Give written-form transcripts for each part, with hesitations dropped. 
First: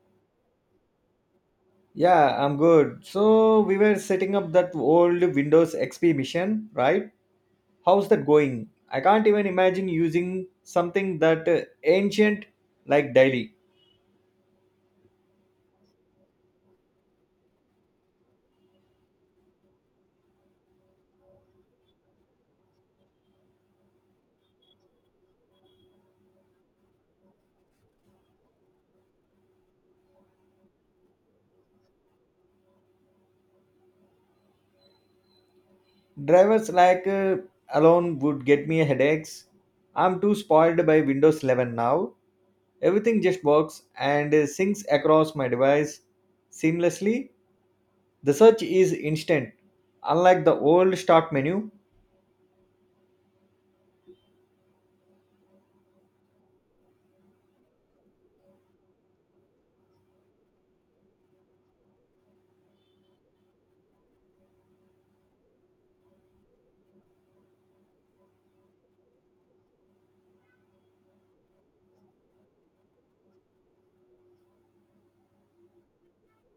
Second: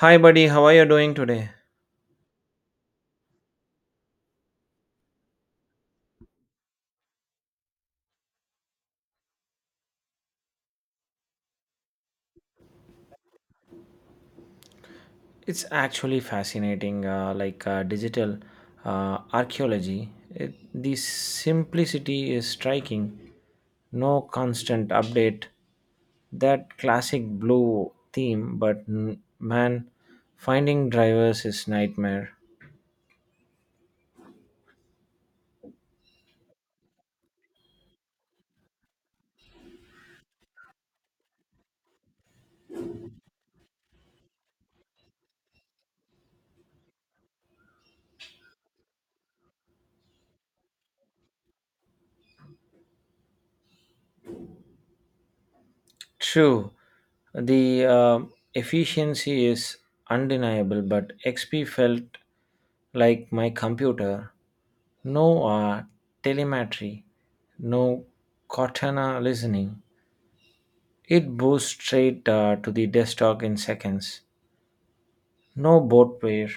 Hi, buddy. How are you doing today? Yeah, I'm good. So we were setting up that old Windows XP mission, right? How's that going? I can't even imagine using something that ancient like daily. It's actually fascinating, digital archaeology. The simplicity is striking. No constant update. That classic blue theme, but man, finding drivers is nightmare. Drivers like alone would get me headaches. I'm too spoiled by Windows 11 now. Everything just works and syncs across my device seamlessly. The search is instant. Unlike the old start menu, True, the efficiency is undeniable, but XP felt like my computer. No telemetry, no Cortana listening. It boosts straight to the desktop in seconds. No boot pair.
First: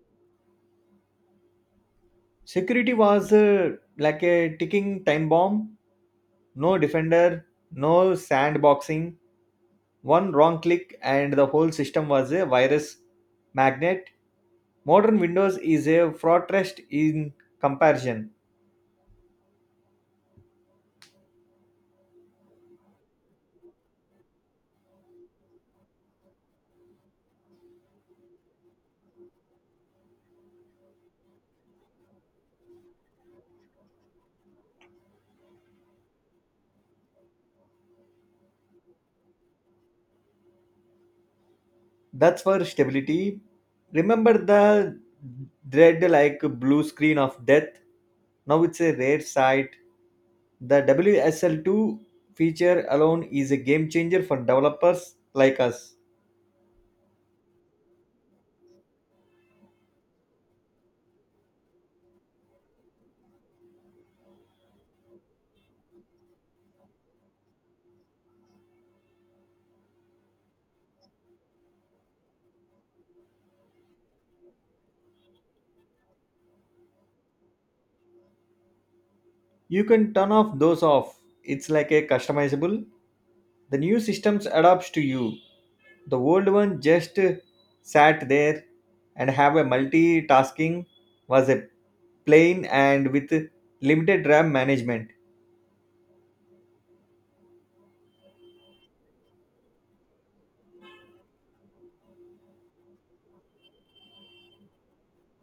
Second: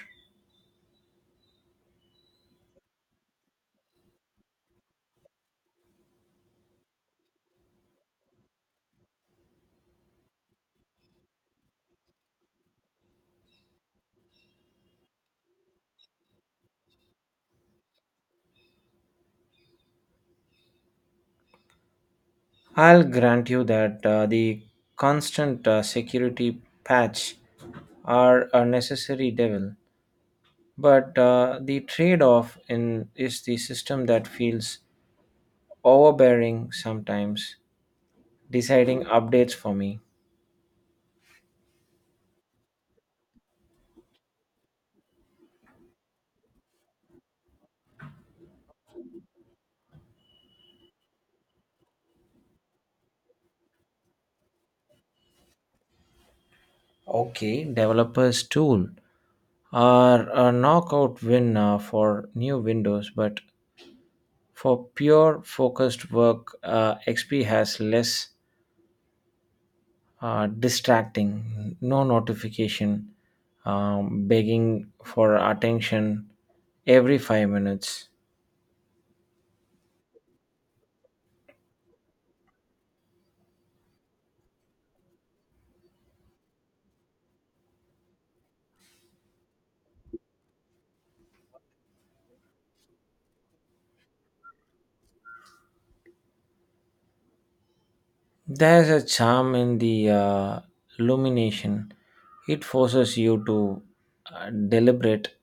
security was like a ticking time bomb. No defender, no sandboxing, one wrong click, and the whole system was a virus magnet. Modern Windows is a fortress in comparison. I'll grant you that the constant security patch are a necessary devil, but the trade off in is the system that feels overbearing sometimes, deciding updates for me. That's for stability. Remember the dread like blue screen of death? Now it's a rare sight. The WSL2 feature alone is a game changer for developers like us. Okay, developers tool are a knockout win for new Windows, but for pure focused work, XP has less distracting, no notification, begging for attention every 5 minutes. You can turn off those off. It's like a customizable. The new systems adapts to you. The old one just sat there and have a multitasking was a plain and with limited RAM management. There's a charm in the illumination. It forces you to deliberate.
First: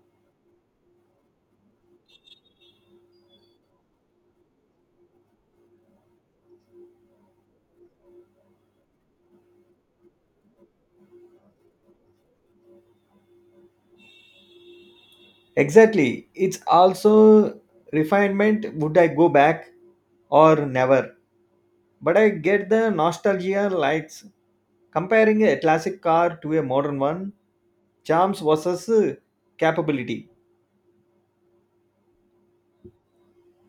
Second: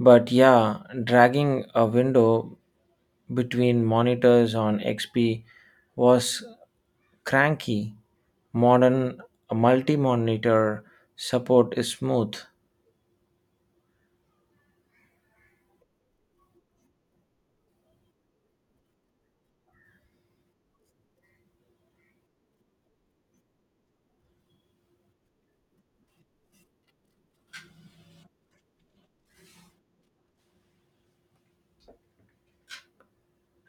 But yeah, dragging a window between monitors on XP was cranky. Modern multi monitor support is smooth. Exactly. It's also refinement. Would I go back or never? But I get the nostalgia likes comparing a classic car to a modern one, charms versus capability.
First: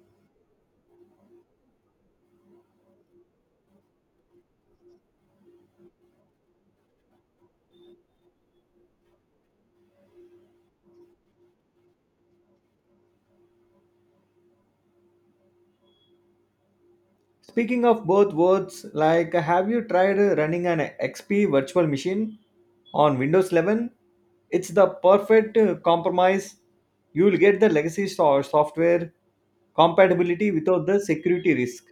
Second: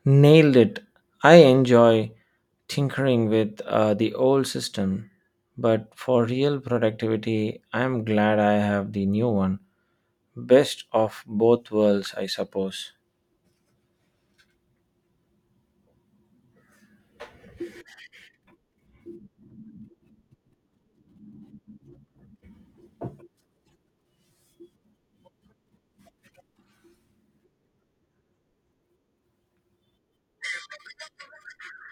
Nailed it. I enjoy tinkering with the old system, but for real productivity, I'm glad I have the new one. Best of both worlds, I suppose. Speaking of both words, like have you tried running an XP virtual machine? On Windows 11, it's the perfect compromise. You will get the legacy software compatibility without the security risk.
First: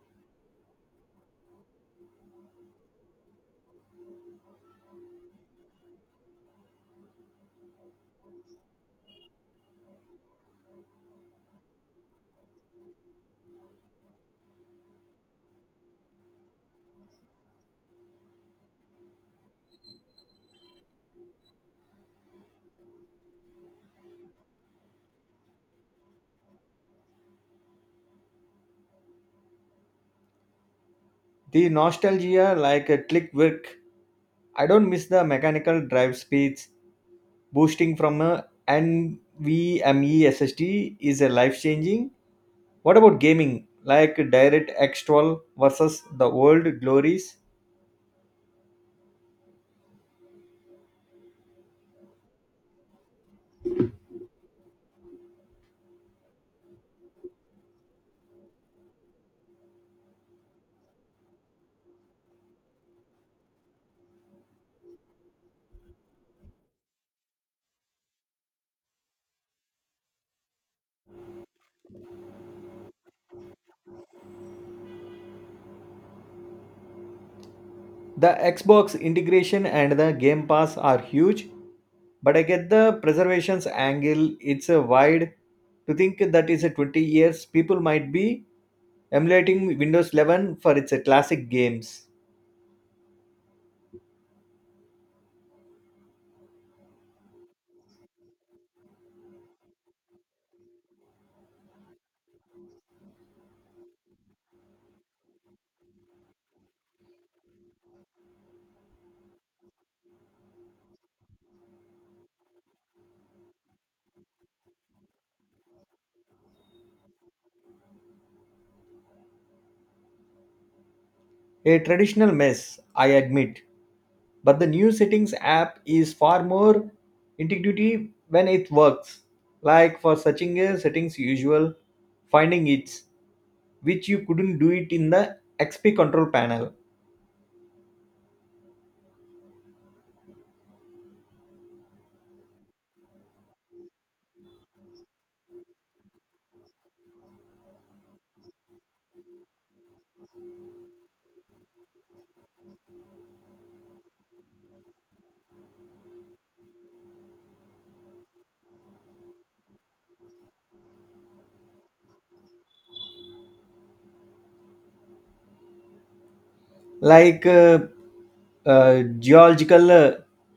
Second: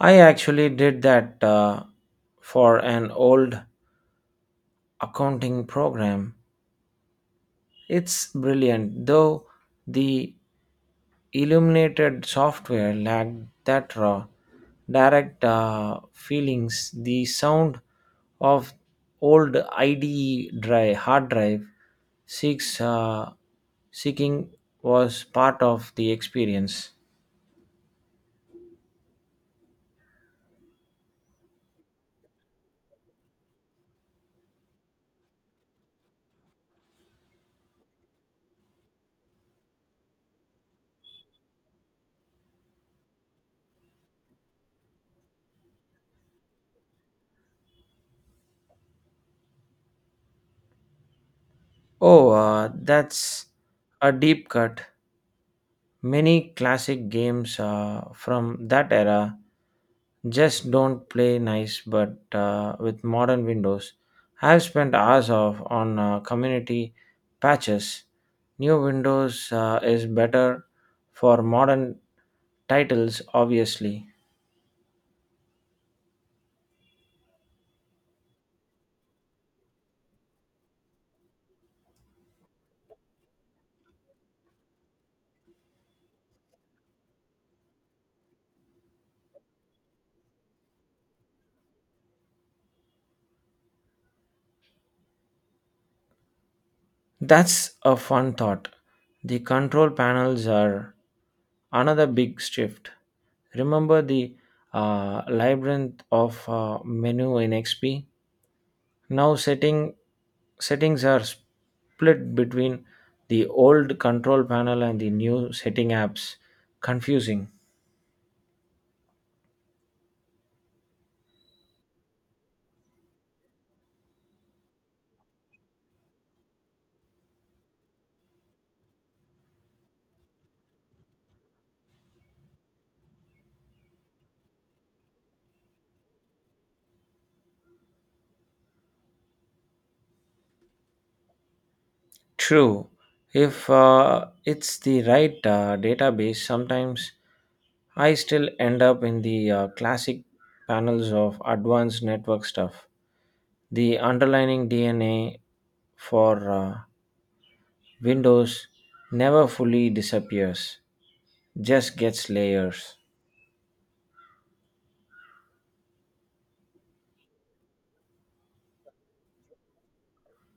I actually did that for an old accounting program. It's brilliant, though the illuminated software lacked that raw, direct feelings. The sound of old IDE drive, hard drive seeks, seeking was part of the experience. The nostalgia, like a click work, I don't miss the mechanical drive speeds. Boosting from a NVMe SSD is a life changing. What about gaming? Like DirectX 12 versus the old glories? Oh, that's a deep cut. Many classic games from that era just don't play nice, but with modern Windows, I've spent hours of on community patches. New Windows is better for modern titles, obviously. The Xbox integration and the Game Pass are huge, but I get the preservations angle. It's a wide to think that is a 20 years people might be emulating Windows 11 for its classic games. That's a fun thought. The control panels are another big shift. Remember the labyrinth of menu in XP? Now settings are split between the old control panel and the new setting apps. Confusing. A traditional mess, I admit, but the new settings app is far more intuitive when it works. Like for searching a settings usual, finding it, which you couldn't do it in the XP control panel. True. If it's the right database, sometimes I still end up in the classic panels of advanced network stuff. The underlying DNA for Windows never fully disappears, just gets layers. Like geological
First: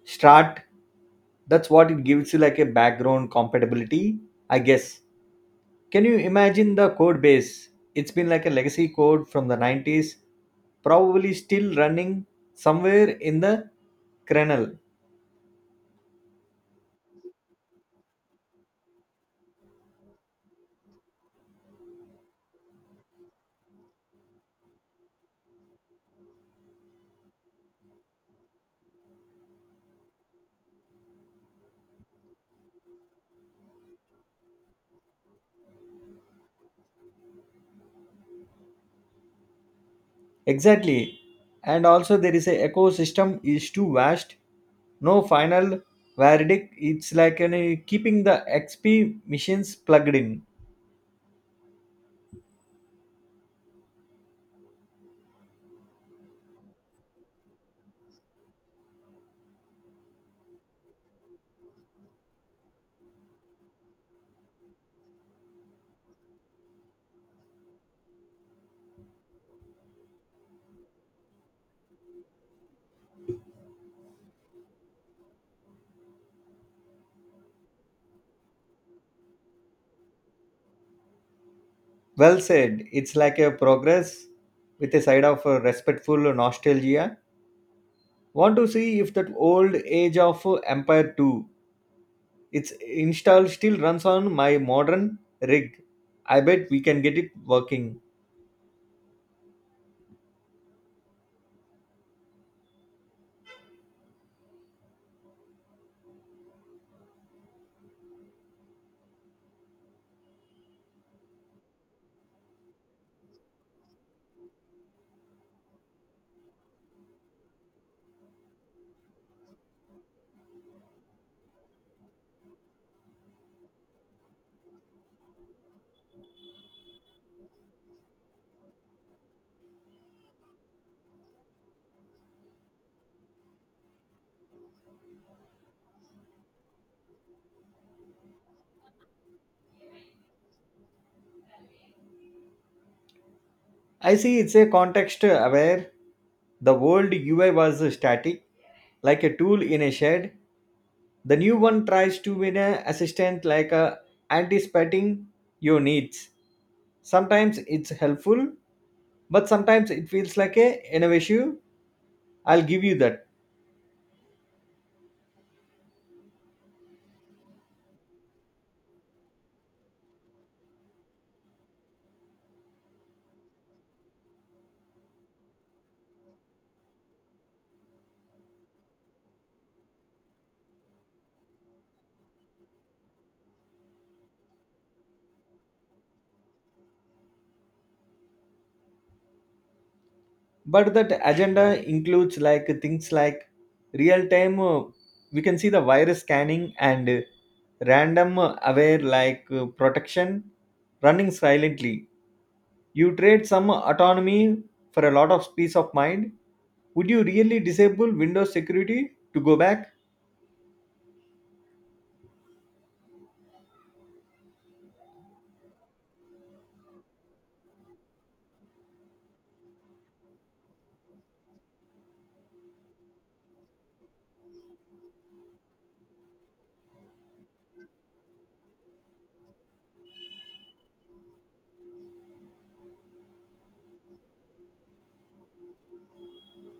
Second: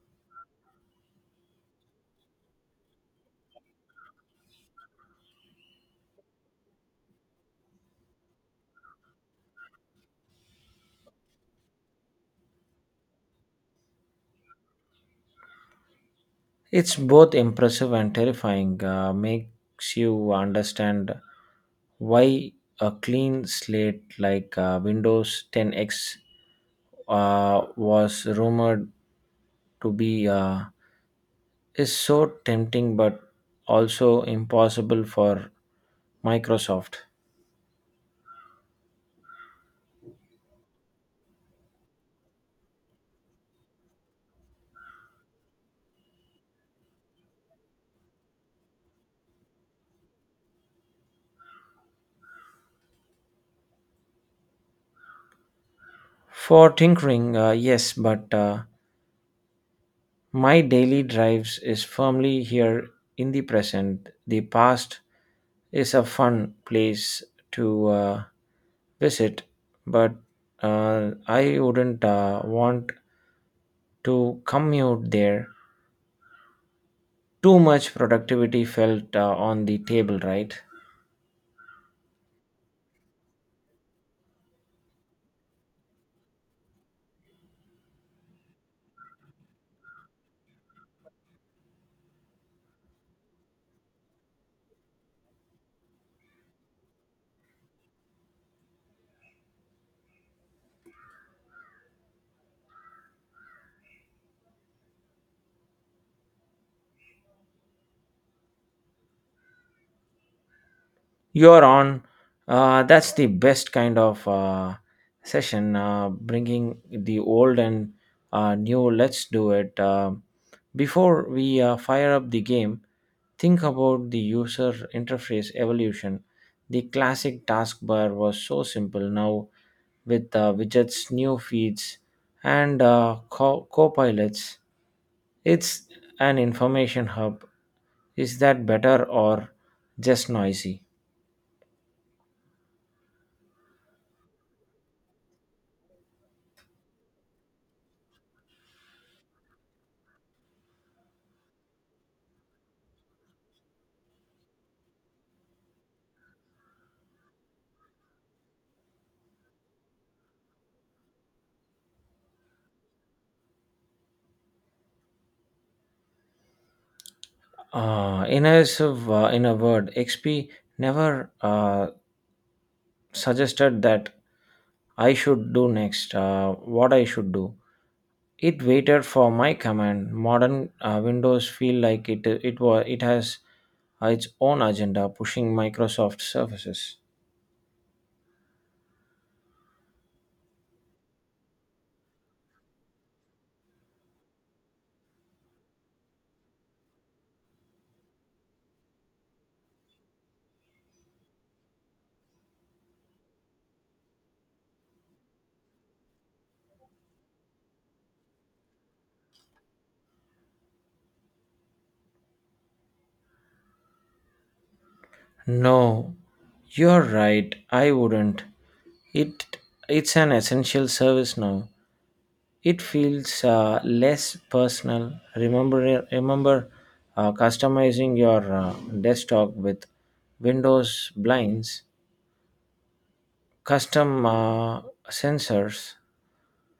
strat, that's what it gives you like a background compatibility, I guess. Can you imagine the code base? It's been like a legacy code from the 90s, probably still running somewhere in the kernel. It's both impressive and terrifying. Makes you understand why a clean slate like Windows 10X was rumored to be is so tempting, but also impossible for Microsoft. Exactly, and also there is a ecosystem is too vast. No final verdict, it's like an, keeping the XP machines plugged in. For tinkering, yes, but my daily drives is firmly here in the present. The past is a fun place to visit, but I wouldn't want to commute there. Too much productivity felt on the table, right? Well said. It's like a progress with a side of respectful nostalgia. Want to see if that old age of Empire 2 its install still runs on my modern rig. I bet we can get it working. You're on. That's the best kind of session, bringing the old and new. Let's do it. Before we fire up the game, think about the user interface evolution. The classic taskbar was so simple. Now, with widgets, new feeds, and co-pilots, it's an information hub. Is that better or just noisy? I see it's a context aware. The old UI was static, like a tool in a shed. The new one tries to win an assistant like a anticipating your needs. Sometimes it's helpful, but sometimes it feels like a innovation. I'll give you that. In a word, XP never suggested that I should do next, what I should do. It waited for my command. Modern Windows feel like it has its own agenda, pushing Microsoft services. But that agenda includes like things like real time, we can see the virus scanning and random aware like protection running silently. You trade some autonomy for a lot of peace of mind. Would you really disable Windows security to go back? No, you're right. I wouldn't. It it's an essential service now. It feels less personal. Remember, customizing your desktop with windows blinds, custom sensors,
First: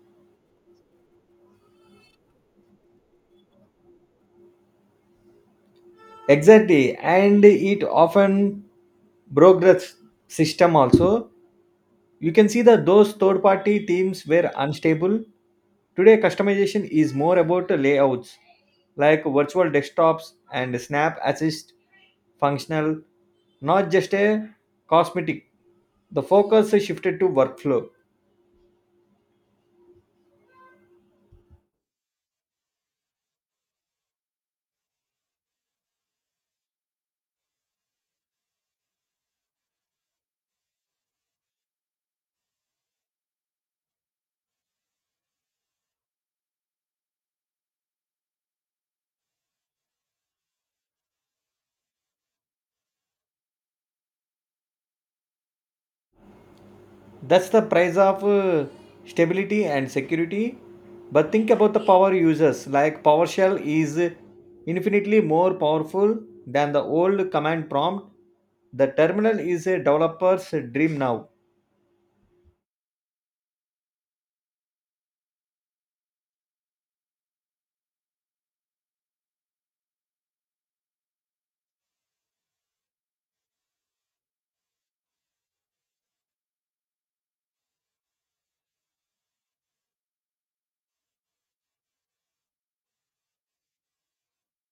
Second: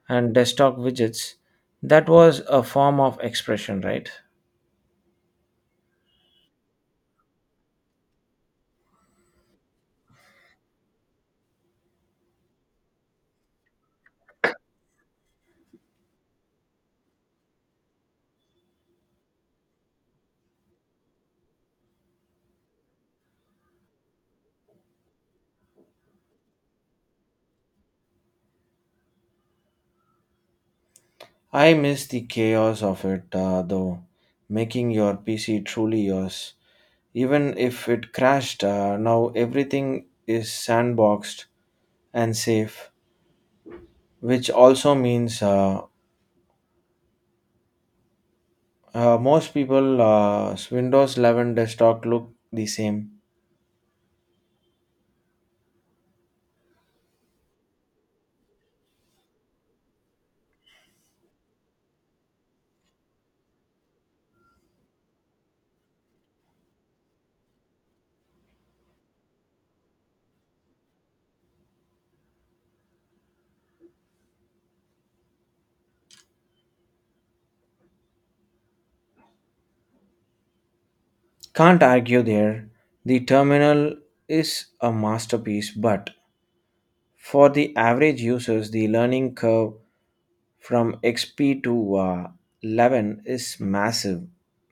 and desktop widgets. That was a form of expression, right? Exactly, and it often broke the system also. You can see that those third party themes were unstable. Today, customization is more about the layouts like virtual desktops and Snap Assist, functional, not just a cosmetic. The focus is shifted to workflow. I miss the chaos of it, though, making your PC truly yours. Even if it crashed, now everything is sandboxed and safe, which also means most people, Windows 11 desktop look the same. That's the price of stability and security. But think about the power users. Like PowerShell is infinitely more powerful than the old command prompt. The terminal is a developer's dream now. Can't argue there. The terminal is a masterpiece, but for the average users, the learning curve from XP to 11 is massive.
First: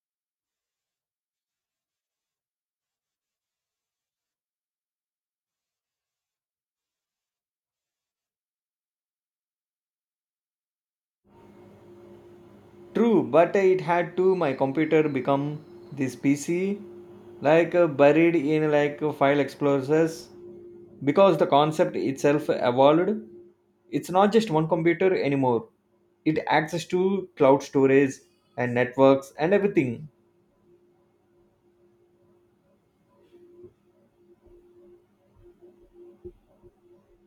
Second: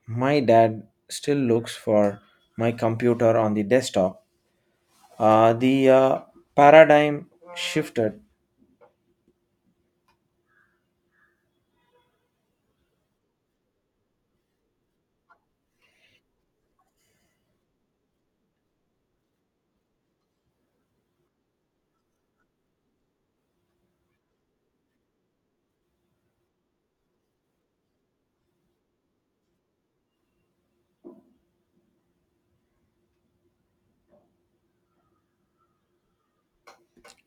My dad still looks for my computer on the desktop. The paradigm shifted. True, but it had to my computer become this PC, like buried in like file explorers. Because the concept itself evolved, it's not just one computer anymore. It access to cloud storage and networks and everything.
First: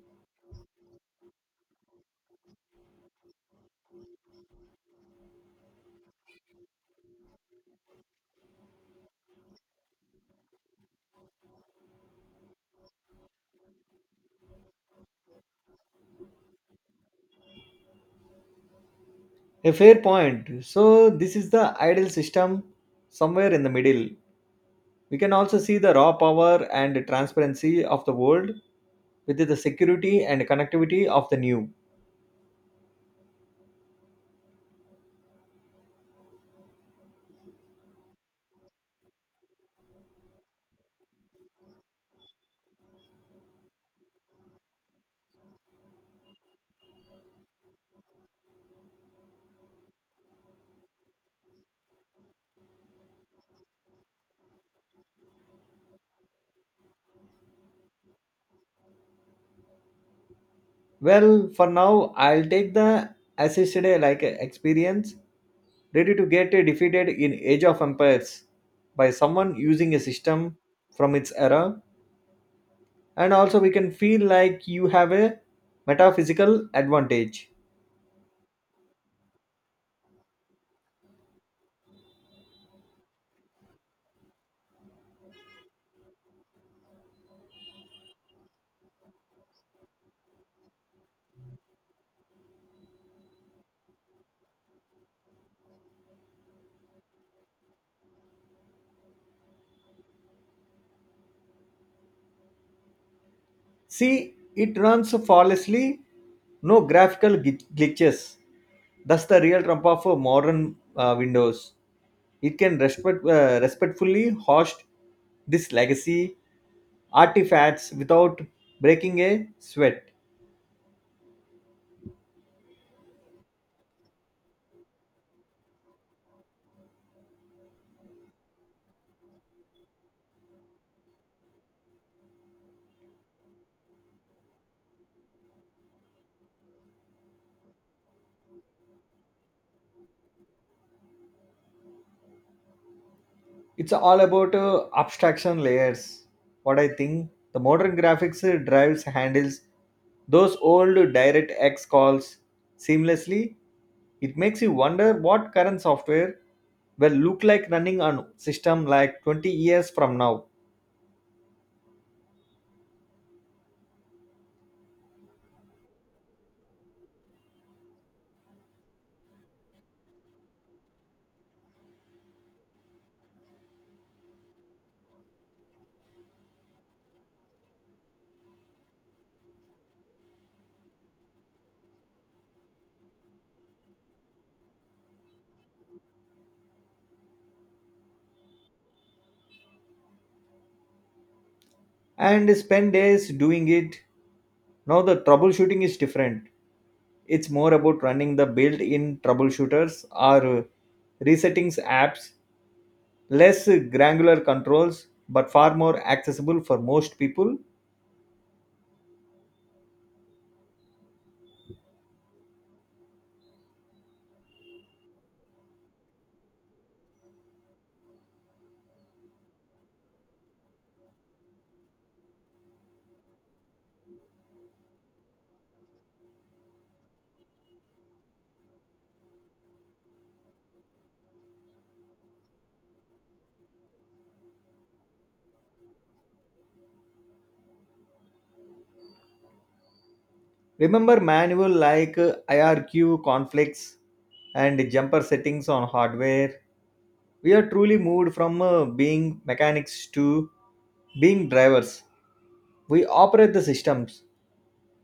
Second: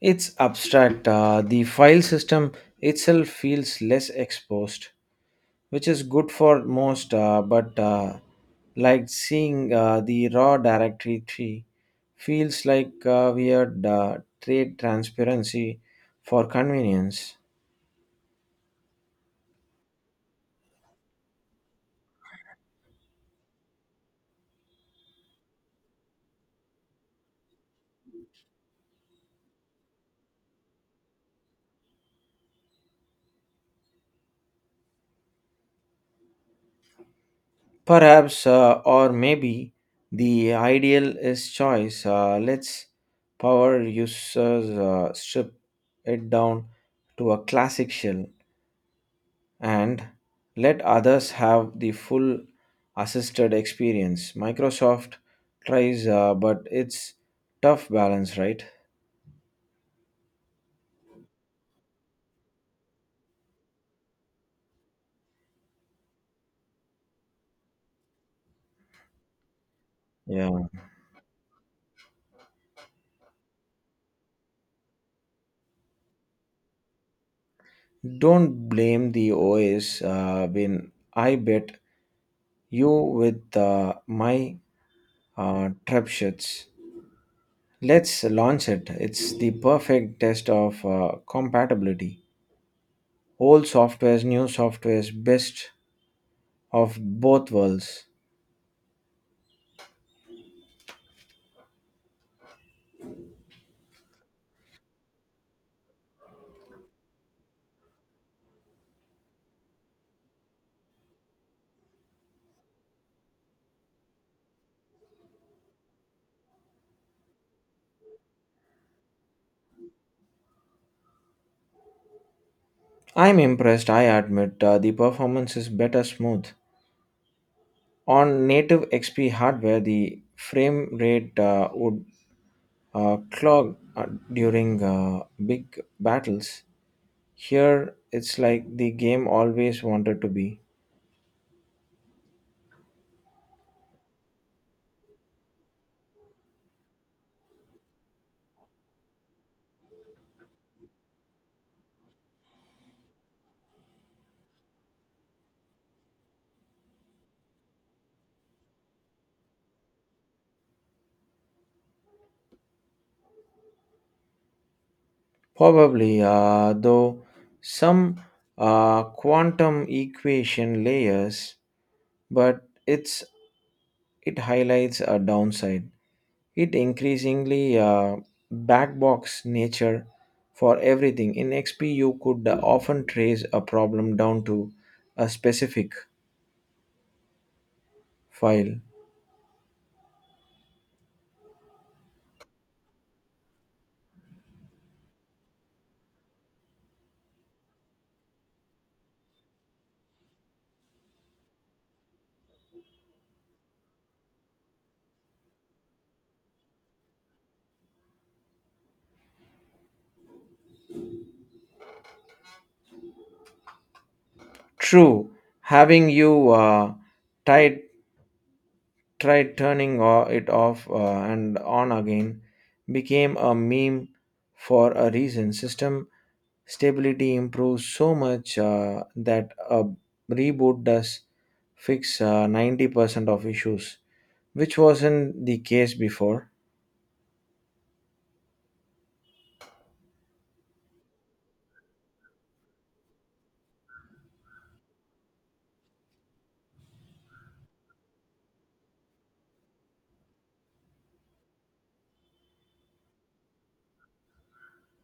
It's abstract. The file system itself feels less exposed, which is good for most but like seeing the raw directory tree feels like weird trade transparency for convenience. A fair point. So this is the ideal system somewhere in the middle. We can also see the raw power and transparency of the world with the security and connectivity of the new. Perhaps or maybe the ideal is choice. Let's power users strip it down to a classic shell and let others have the full assisted experience. Microsoft tries, but it's tough balance, right? Well, for now I'll take the assisted like experience. Ready to get defeated in Age of Empires by someone using a system Yeah. from its era, and also we can feel like you have a metaphysical advantage. Don't blame the OS when I bet you with my trebuchets. Let's launch it. It's the perfect test of compatibility. Old softwares, new softwares, best of both worlds. See, it runs flawlessly, no graphical glitches. That's the real trump of modern Windows. It can respectfully host this legacy artifacts without breaking a sweat. I'm impressed, I admit. The performance is better smooth. On native XP hardware, the frame rate would clog during big battles. Here, it's like the game always wanted to be. It's all about abstraction layers. What I think the modern graphics drives handles those old direct x calls seamlessly. It makes you wonder what current software will look like running on system like 20 years from now. Probably, though, some quantum equation layers, but it highlights a downside. It increasingly backbox nature for everything. In XP, you could often trace a problem down to a specific file. And spend days doing it. Now the troubleshooting is different. It's more about running the built-in troubleshooters or resetting apps, less granular controls but far more accessible for most people. True, having you tried tried turning it off and on again became a meme for a reason. System stability improves so much that a reboot does fix 90% of issues, which wasn't the case before. Remember manual like IRQ conflicts and jumper settings on hardware. We are truly moved from being mechanics to being drivers. We operate the systems.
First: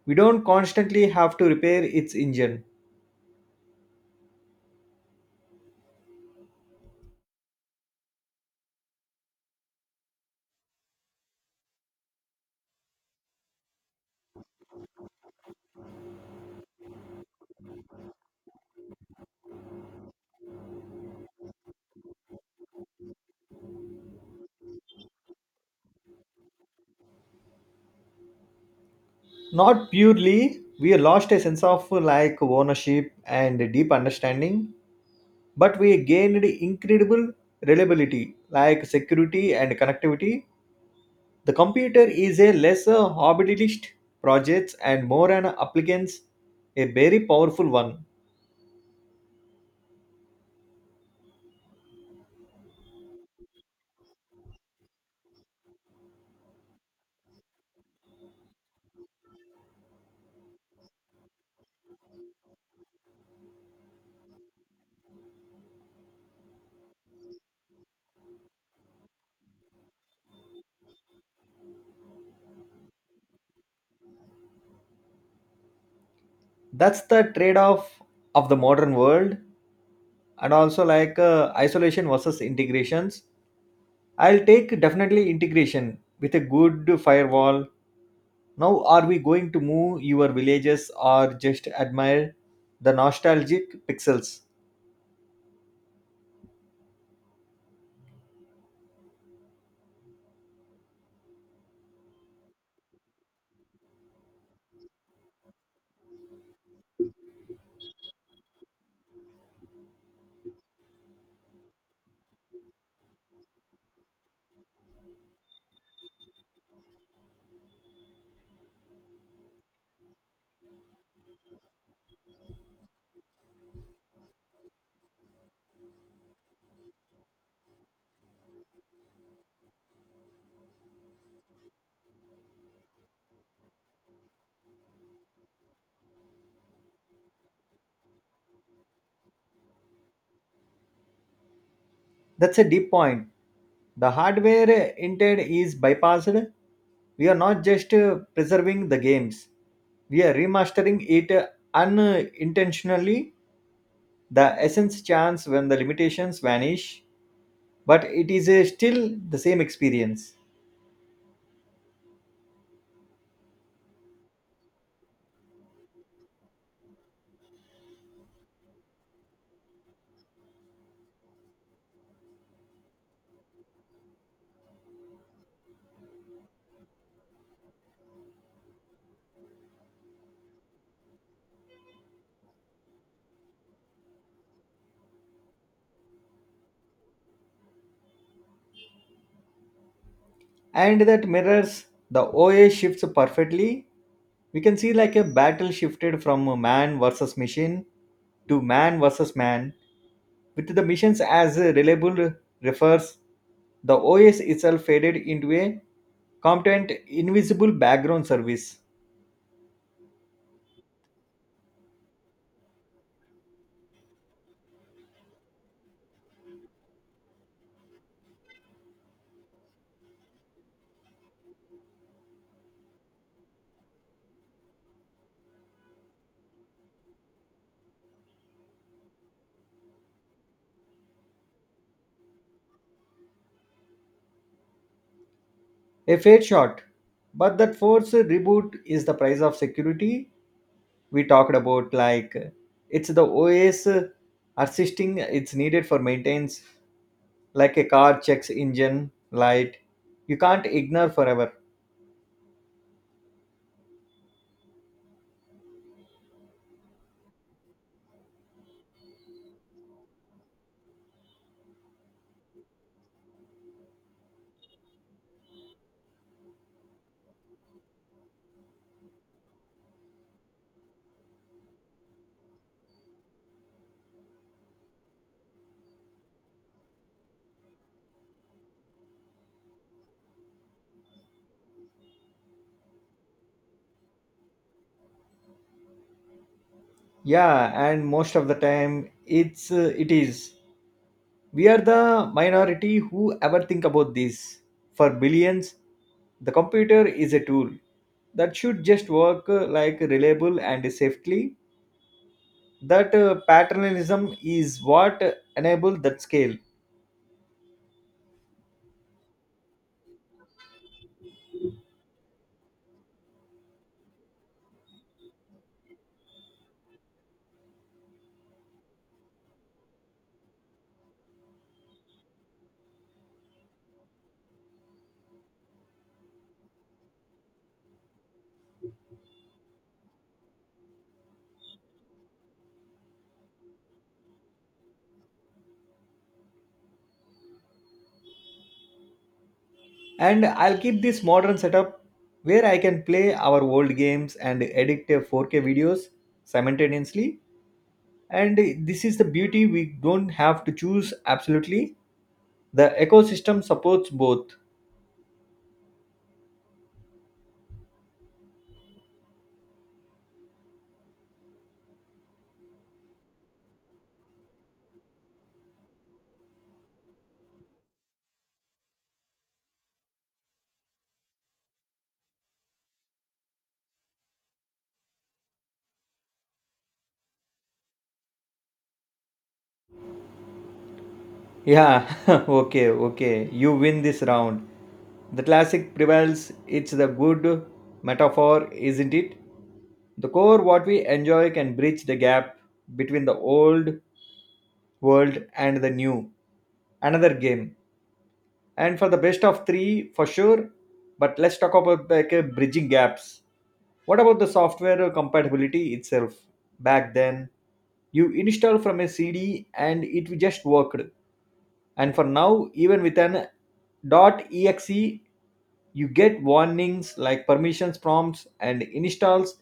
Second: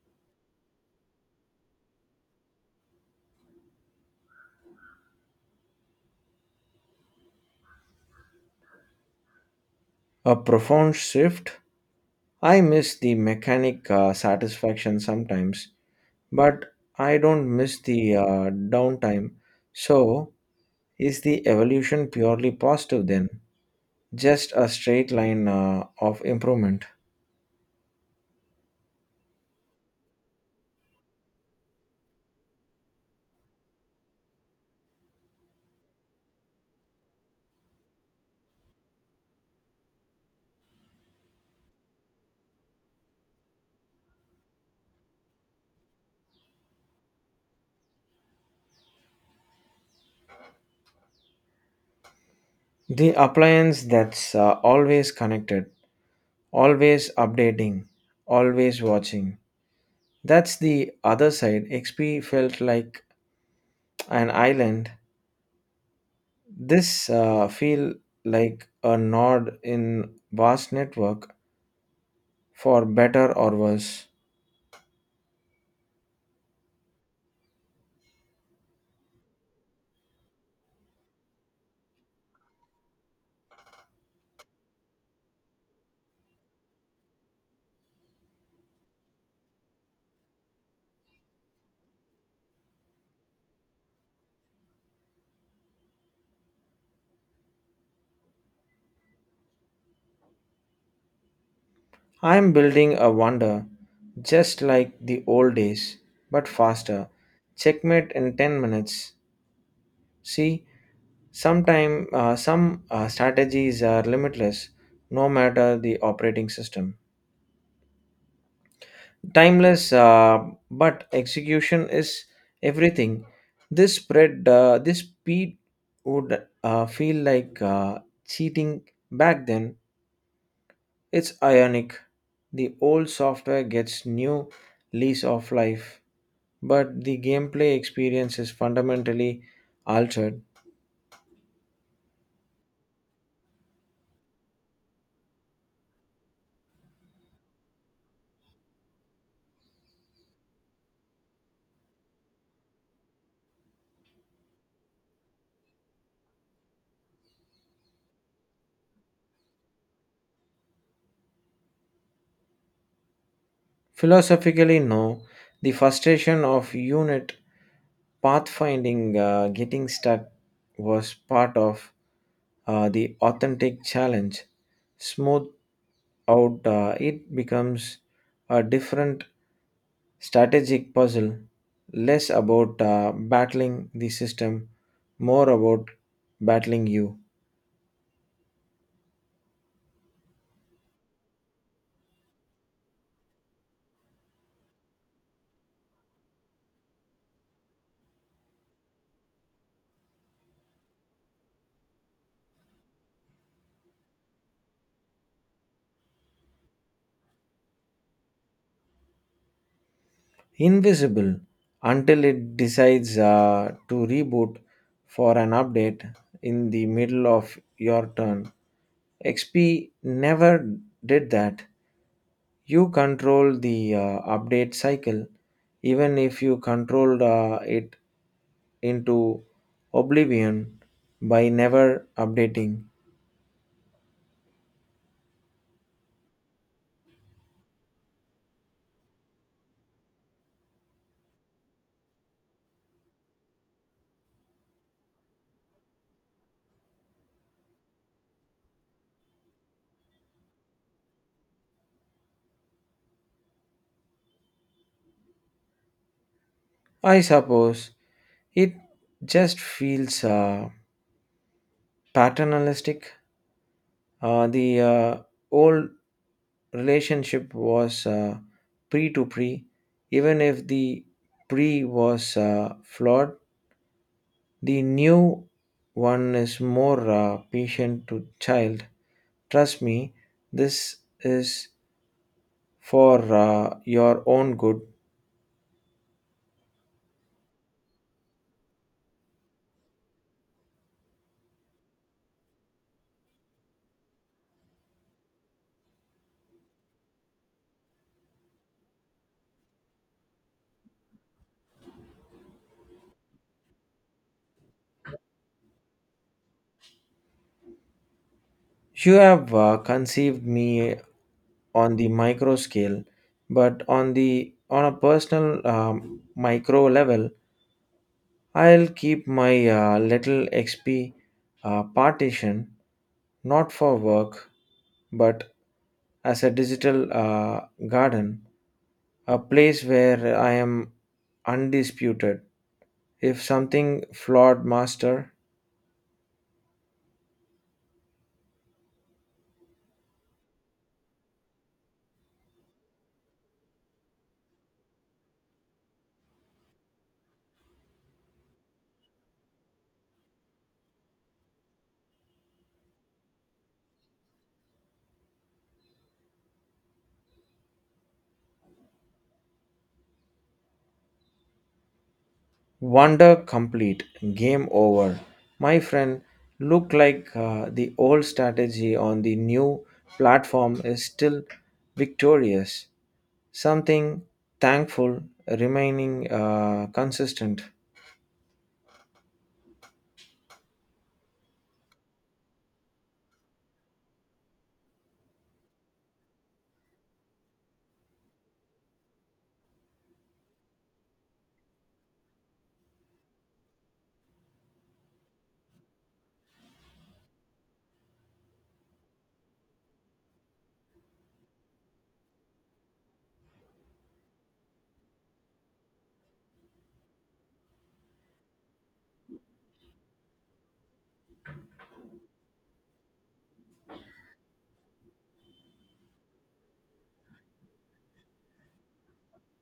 We don't constantly have to repair its engine. A profound shift. I miss the mechanic satisfaction sometimes, but I don't miss the downtime. So, is the evolution purely positive then? Just a straight line of improvement. Not purely, we lost a sense of like ownership and deep understanding, but we gained incredible reliability like security and connectivity. The computer is a less a hobbyist project and more an applicant's, a very powerful one. The appliance that's always connected, always updating, always watching. That's the other side. XP felt like an island. This feel like a nod in vast network for better or worse. That's the trade-off of the modern world, and also like isolation versus integrations. I'll take definitely integration with a good firewall. Now are we going to move your villages or just admire the nostalgic pixels? I am building a wonder just like the old days but faster. Checkmate in 10 minutes. See, some strategies are limitless no matter the operating system. Timeless but execution is everything. This speed would feel like cheating back then. It's ionic. The old software gets new lease of life, but the gameplay experience is fundamentally altered. That's a deep point. The hardware intent is bypassed. We are not just preserving the games, we are remastering it unintentionally. The essence chance when the limitations vanish, but it is still the same experience. Philosophically, no. The frustration of unit pathfinding, getting stuck, was part of the authentic challenge. Smooth out, it becomes a different strategic puzzle, less about battling the system, more about battling you. And that mirrors the OA shifts perfectly. We can see like a battle shifted from man versus machine to man versus man. With the missions as reliable refers, the OS itself faded into a competent invisible background service. Invisible until it decides to reboot for an update in the middle of your turn. XP never did that. You control the update cycle, even if you controlled it into oblivion by never updating. A fair shot. But that forced reboot is the price of security we talked about. Like it's the OS assisting it's needed for maintenance, like a car checks engine light. You can't ignore forever. I suppose it just feels paternalistic. The old relationship was pre to pre, even if the pre was flawed, the new one is more patient to child. Trust me, this is for your own good. Yeah, and most of the time it's it is. We are the minority who ever think about this. For billions, the computer is a tool that should just work like reliable and safely. That paternalism is what enabled that scale. You have conceived me on the micro scale, but on the on a personal micro level, I'll keep my little XP partition not for work but as a digital garden, a place where I am undisputed. If something flawed, master, And I'll keep this modern setup where I can play our old games and edit 4K videos simultaneously. And this is the beauty we don't have to choose absolutely. The ecosystem supports both. wonder complete. Game over. My friend, look like the old strategy on the new platform is still victorious. Something thankful remaining consistent. Yeah, okay, okay. You win this round. The classic prevails. It's the good metaphor, isn't it? The core, what we enjoy, can bridge the gap between the old world and the new. Another game. And for the best of three, for sure. But let's talk about like bridging gaps. What about the software compatibility itself? Back then, you installed from a CD and it just worked, and for now even with an exe you get warnings like permissions prompts and installs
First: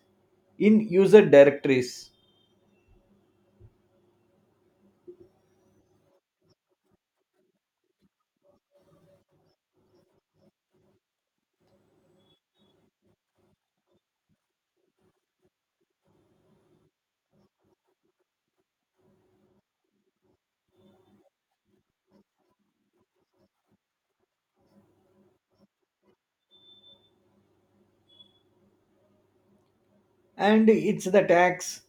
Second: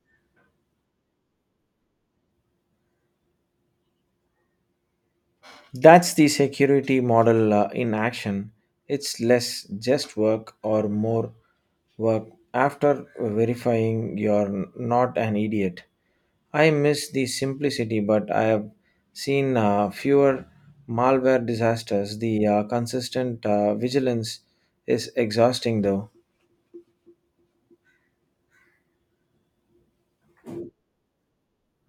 in user directories. That's the security model in action. It's less just work or more work after verifying you're not an idiot. I miss the simplicity, but I have seen fewer malware disasters. The consistent vigilance is exhausting, though. And it's the tax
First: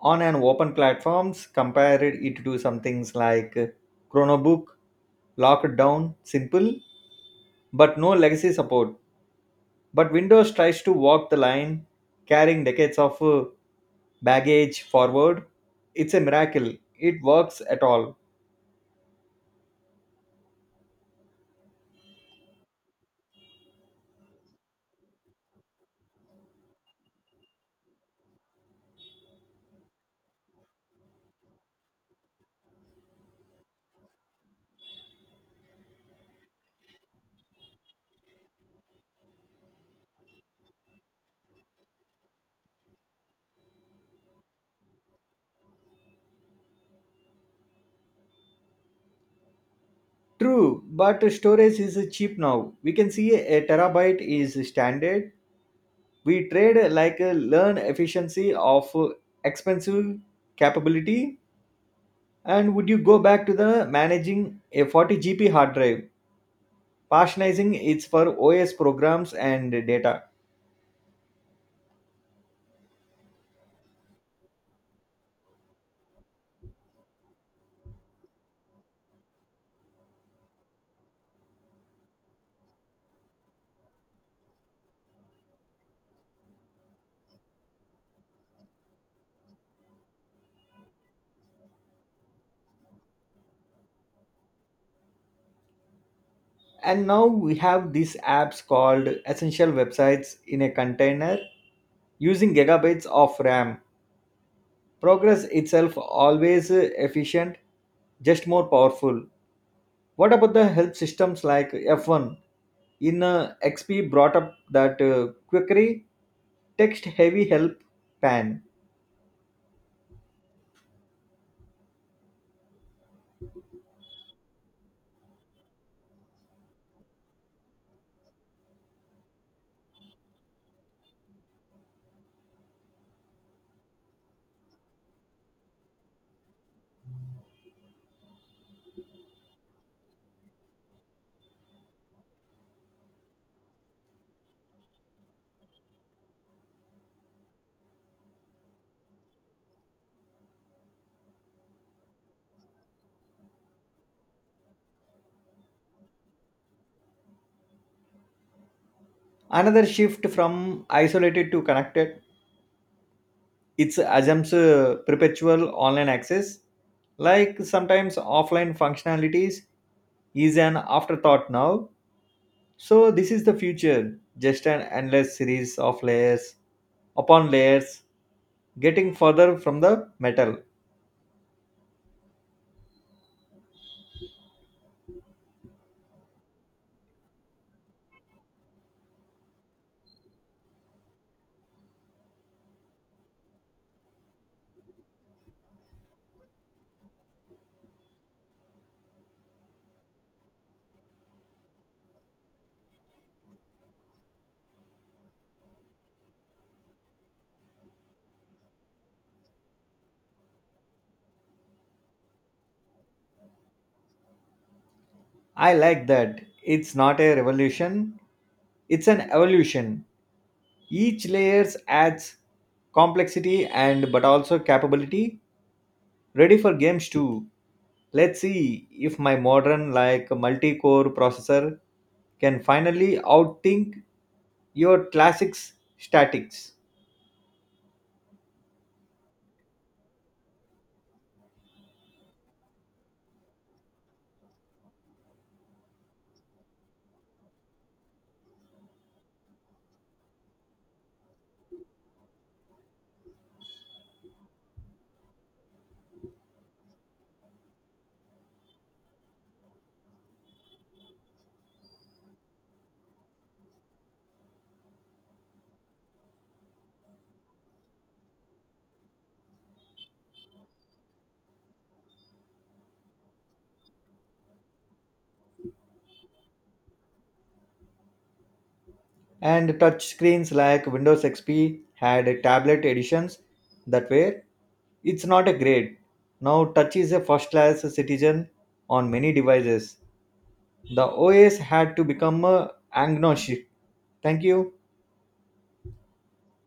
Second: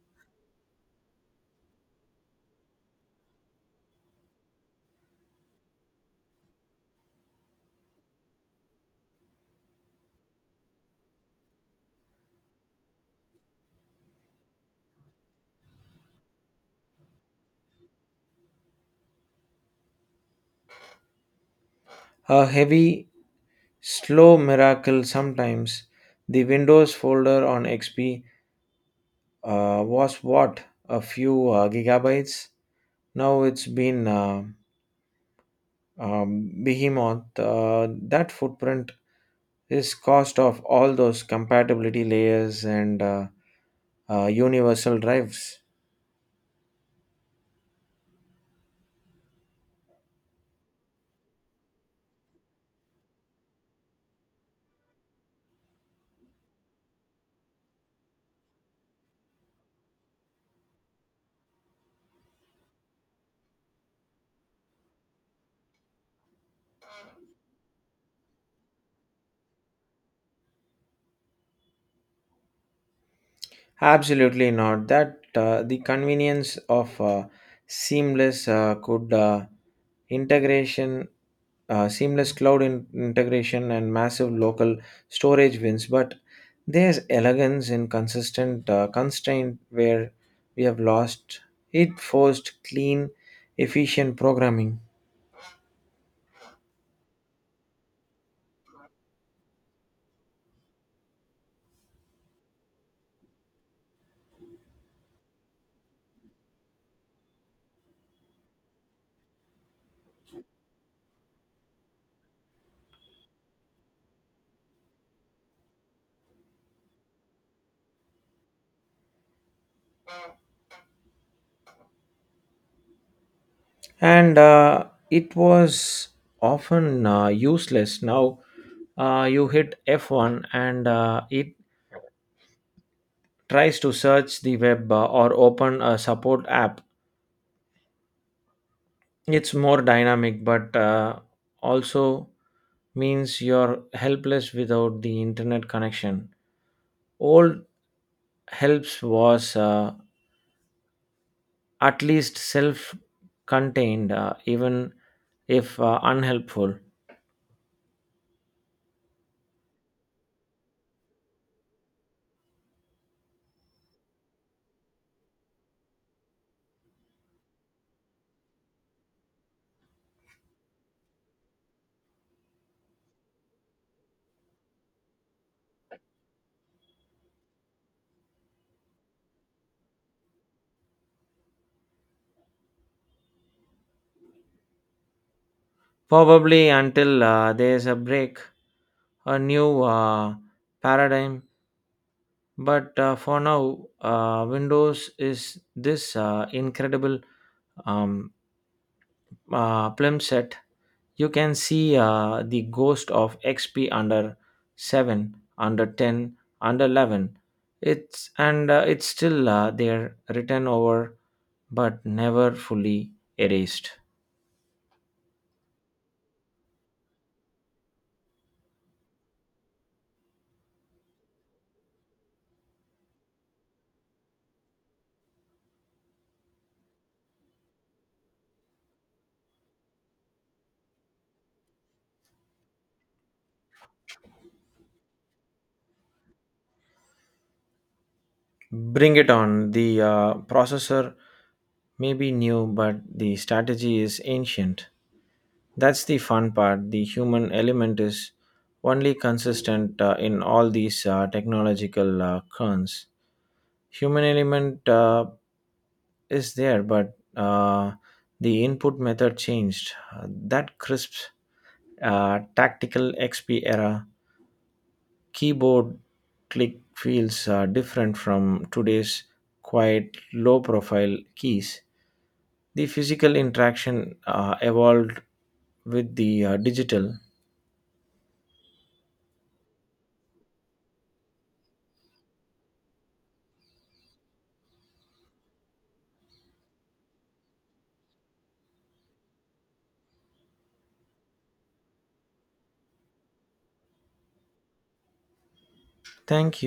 on an open platforms. Compare it to some things like chronobook, locked down, simple, but no legacy support. But Windows tries to walk the line, carrying decades of baggage forward. It's a miracle it works at all. A heavy, slow miracle sometimes. The Windows folder on XP was what a few gigabytes. Now it's been behemoth. That footprint is cost of all those compatibility layers and universal drives. True, but storage is cheap now. We can see a terabyte is standard. We trade like a learn efficiency of expensive capability. And would you go back to the managing a 40 GP hard drive, partitioning it for OS programs and data? Absolutely not. That the convenience of seamless uh, could uh, integration, seamless cloud integration, and massive local storage wins. But there's elegance in consistent constraint where we have lost it. Forced clean, efficient programming, And now we have these apps called essential websites in a container using gigabytes of RAM. Progress itself always efficient, just more powerful. What about the help systems like F1? In XP brought up that quickery text heavy help pan. and it was often useless. Now you hit F1 and it tries to search the web or open a support app. It's more dynamic, but also means you're helpless without the internet connection. Old helps was at least self contained, even if unhelpful. Another shift from isolated to connected. It's assumes perpetual online access. Like sometimes offline functionalities is an afterthought now. So this is the future, just an endless series of layers upon layers, getting further from the metal. Probably until there's a break, a new paradigm. But for now, Windows is this incredible um, film set. You can see the ghost of XP under 7, under 10, under 11. It's still there, written over but never fully erased. I like that. It's not a revolution, it's an evolution. Each layers adds complexity and but also capability. Ready for games too. Let's see if my modern like multi-core processor can finally outthink your classics statics. Bring it on. The processor may be new, but the strategy is ancient. That's the fun part. The human element is only consistent in all these technological currents. Human element is there, but the input method changed. That crisp tactical XP era keyboard click feels different from today's quiet, low profile keys. The physical interaction evolved with the digital. And touchscreens like Windows XP had tablet editions that were it's not a grade. Now touch is a first class citizen on many devices. The OS had to become a agnostic. Thank you. Thank you.